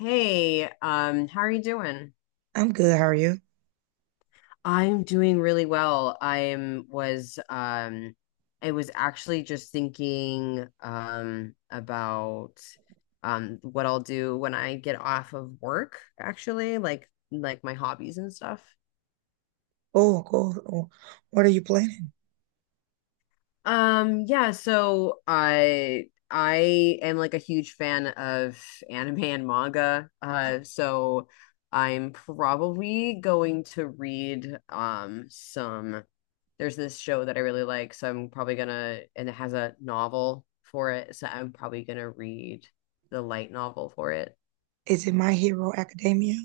Hey, how are you doing? I'm good. How are you? I'm doing really well. I was actually just thinking about what I'll do when I get off of work, actually, like my hobbies and stuff. Oh, cool. Oh, what are you planning? Yeah, so I am like a huge fan of anime and manga. So I'm probably going to read some there's this show that I really like, so I'm probably gonna and it has a novel for it, so I'm probably gonna read the light novel for it. Is it My Hero Academia?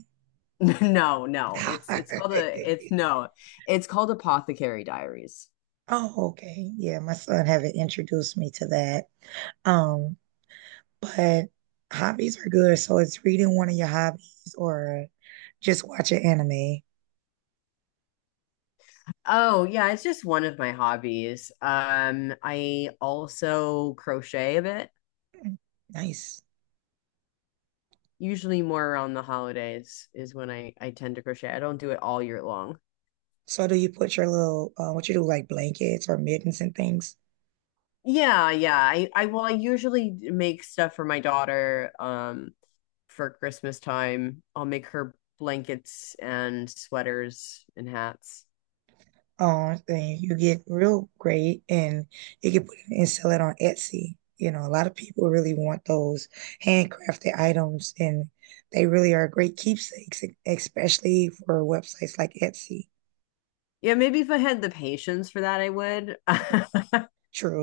No, no, it's called a it's no, it's called Apothecary Diaries. Oh, okay. Yeah, my son haven't introduced me to that. Um, but hobbies are good. So it's reading one of your hobbies or just watching anime. Oh, yeah, it's just one of my hobbies. I also crochet a bit. Mm. Nice. Usually more around the holidays is when I tend to crochet. I don't do it all year long. So do you put your little what you do like blankets or mittens and things? Yeah, yeah. I well, I usually make stuff for my daughter for Christmas time. I'll make her blankets and sweaters and hats. Um, thing. You get real great and you can put it and sell it on Etsy. A lot of people really want those handcrafted items and they really are great keepsakes, especially for websites like Etsy. Yeah, maybe if I had the patience for that, I would.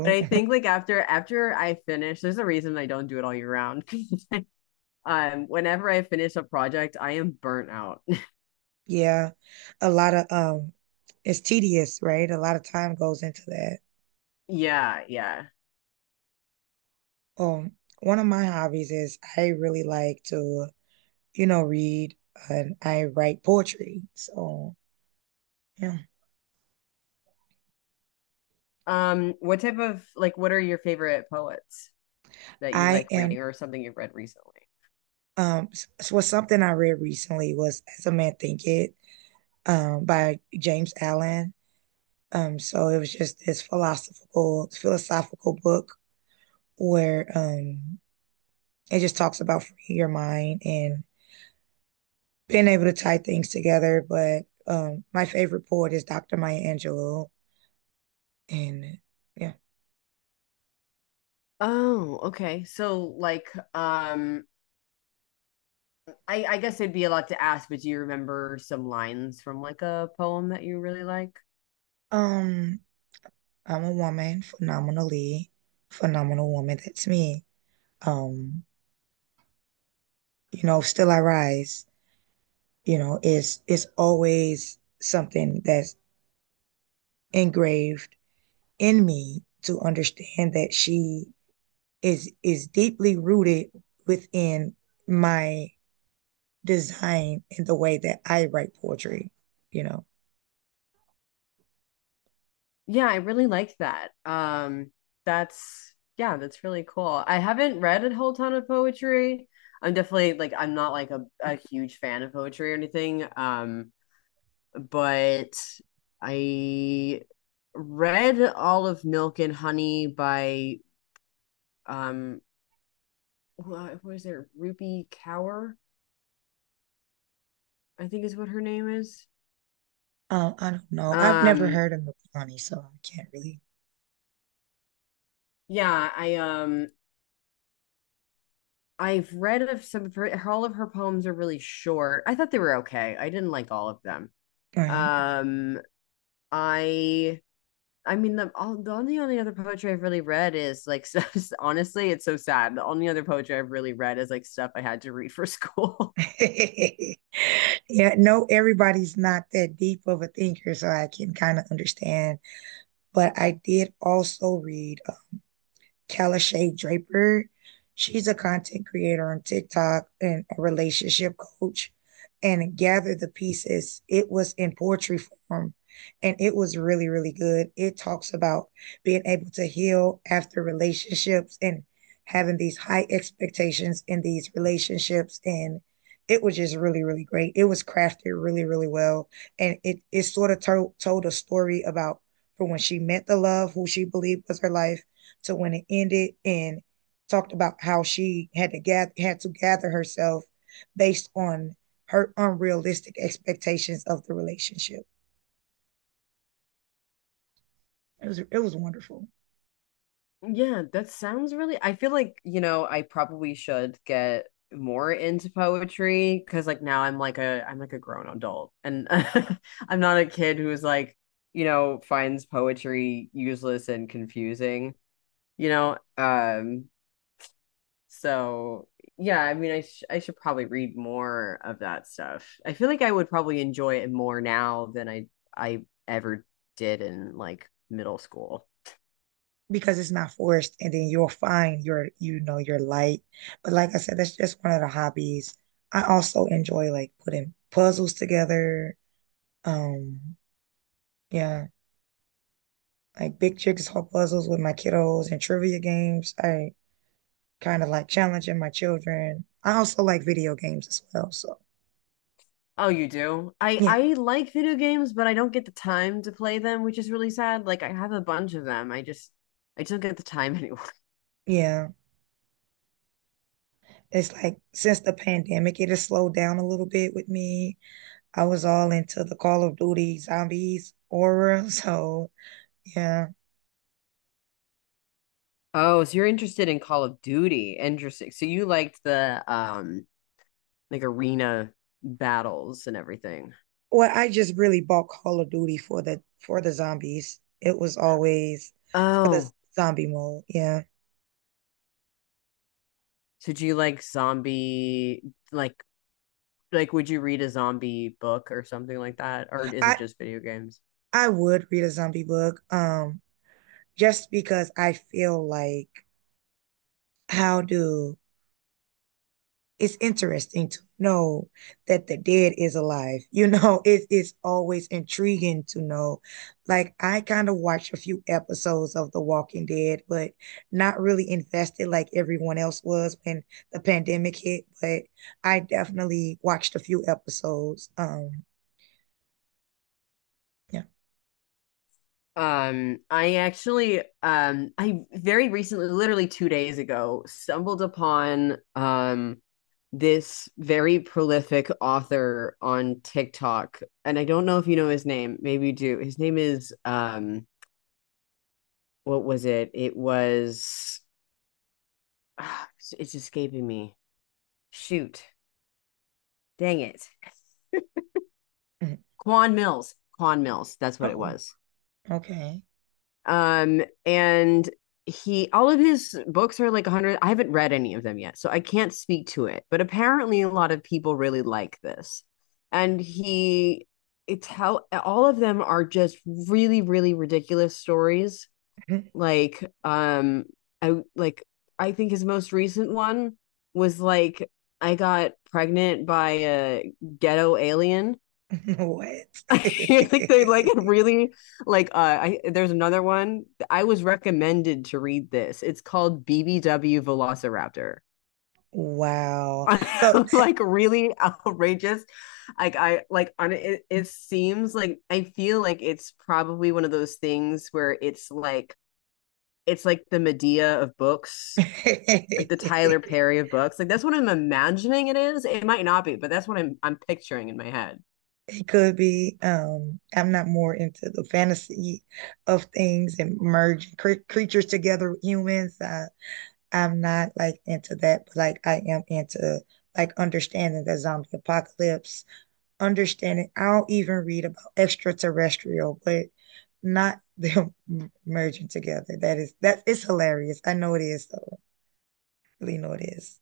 But I think like after I finish, there's a reason I don't do it all year round. Whenever I finish a project, I am burnt out. Yeah. A lot of it's tedious, right? A lot of time goes into that. Yeah, yeah. One of my hobbies is I really like to, read and I write poetry. So, yeah. What type of what are your favorite poets that you I like am reading or something you've read recently? Um, was something I read recently was "As a Man Thinketh" by James Allen. So it was just this philosophical book where it just talks about freeing your mind and being able to tie things together. But my favorite poet is Dr. Maya Angelou, and yeah. Oh, okay. So I guess it'd be a lot to ask, but do you remember some lines from like a poem that you really like? um, I'm a woman, phenomenal woman. That's me. Um, you know, still I rise. You know, is always something that's engraved in me to understand that she is deeply rooted within my design in the way that I write poetry, you know. Yeah, I really like that. That's yeah, that's really cool. I haven't read a whole ton of poetry. I'm definitely like I'm not like a huge fan of poetry or anything. But I read all of Milk and Honey by um what is it, Ruby Kaur I think is what her name is. I don't know. I've never um heard of Mapani, so I can't really. yeah, I I've read of some of her, all of her poems are really short. I thought they were okay, I didn't like all of them. Right. um I I mean the all the only other poetry I've really read is like stuff, honestly it's so sad, the only other poetry I've really read is like stuff I had to read for school. Yeah, no, everybody's not that deep of a thinker, so I can kind of understand. But I did also read Kalashay Draper. She's a content creator on TikTok and a relationship coach. And Gather the Pieces, it was in poetry form and it was really, really good. It talks about being able to heal after relationships and having these high expectations in these relationships. And it was just really, really great. It was crafted really, really well. And it sort of told a story about from when she met the love, who she believed was her life, to when it ended and talked about how she had to gather herself based on her unrealistic expectations of the relationship. It was wonderful Yeah, that sounds really. I feel like, you know, I probably should get more into poetry because like now I'm like a grown adult and, I'm not a kid who's like, you know, finds poetry useless and confusing, you know. So yeah, I mean, I should probably read more of that stuff. I feel like I would probably enjoy it more now than I ever did in like middle school. because it's not forced and then you'll find your, you know, your light. But like I said, that's just one of the hobbies. I also enjoy like putting puzzles together. Um yeah, like big jigsaw puzzles with my kiddos and trivia games. I kind of like challenging my children. I also like video games as well. So, Oh, you do? I yeah, I like video games, but I don't get the time to play them, which is really sad. Like I have a bunch of them. I just don't get the time anymore. yeah. It's like since the pandemic, it has slowed down a little bit with me. I was all into the Call of Duty zombies aura. So, yeah. Oh, so you're interested in Call of Duty. Interesting. So you liked the like arena battles and everything. Well, I just really bought Call of Duty for the zombies. It was always for the Oh, zombie mode. Yeah. so do you like zombie, like like would you read a zombie book or something like that? Or is it I just video games? I would read a zombie book just because I feel like how do it's interesting to know that the dead is alive. You know, it is always intriguing to know. Like I kind of watched a few episodes of The Walking Dead, but not really invested like everyone else was when the pandemic hit. But I definitely watched a few episodes. Yeah. I actually, I very recently, literally 2 days ago, stumbled upon this very prolific author on TikTok, and I don't know if you know his name. Maybe you do. His name is what was it? It was, ah, it's escaping me. Shoot, dang it, Mhm. Quan Mills. Quan Mills. That's what it Oh, was. okay. And he all of his books are like 100. I haven't read any of them yet, so I can't speak to it, but apparently a lot of people really like this, and he it's how all of them are just really, really ridiculous stories. Like i like I think his most recent one was like I Got Pregnant by a Ghetto Alien. What? Like they like, it really like, I, there's another one I was recommended to read, this, it's called BBW Velociraptor. Wow. So Like really outrageous. Like I like on it, it seems like, I feel like it's probably one of those things where it's like the Medea of books, like the Tyler Perry of books. Like that's what I'm imagining it is. It might not be, but that's what I'm picturing in my head. it could be. I'm not more into the fantasy of things and merging creatures together with humans. I, I'm not like into that, but like I am into like understanding the zombie apocalypse, understanding. I'll even read about extraterrestrial, but not them merging together. That is that it's hilarious. I know it is though. I really know it is.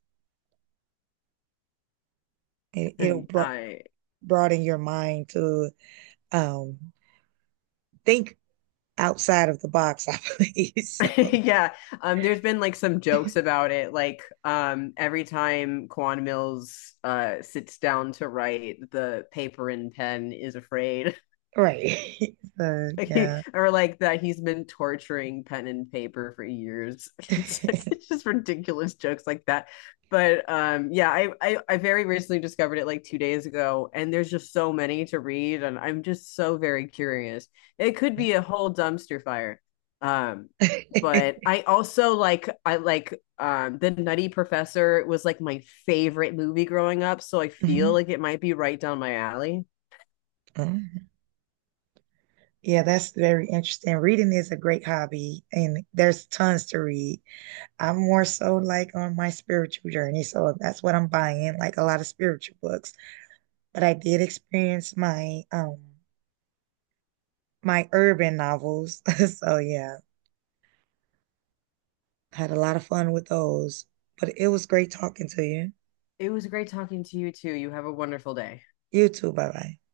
It, it'll bro I broaden your mind to um think outside of the box, I believe. So, yeah, there's been like some jokes about it. Like every time Quan Mills sits down to write, the paper and pen is afraid. right. So, Like he, yeah. or like that he's been torturing pen and paper for years. It's just ridiculous jokes like that. But yeah, I, I very recently discovered it like 2 days ago, and there's just so many to read, and I'm just so very curious. It could Yeah. be a whole dumpster fire. Um, but I also like, I like the Nutty Professor was like my favorite movie growing up, so I feel Mhm. like it might be right down my alley. Mhm. Yeah, that's very interesting. Reading is a great hobby, and there's tons to read. I'm more so like on my spiritual journey, so that's what I'm buying, like a lot of spiritual books. But I did experience my my urban novels. So yeah, had a lot of fun with those. But it was great talking to you. It was great talking to you too. You have a wonderful day. You too. Bye bye.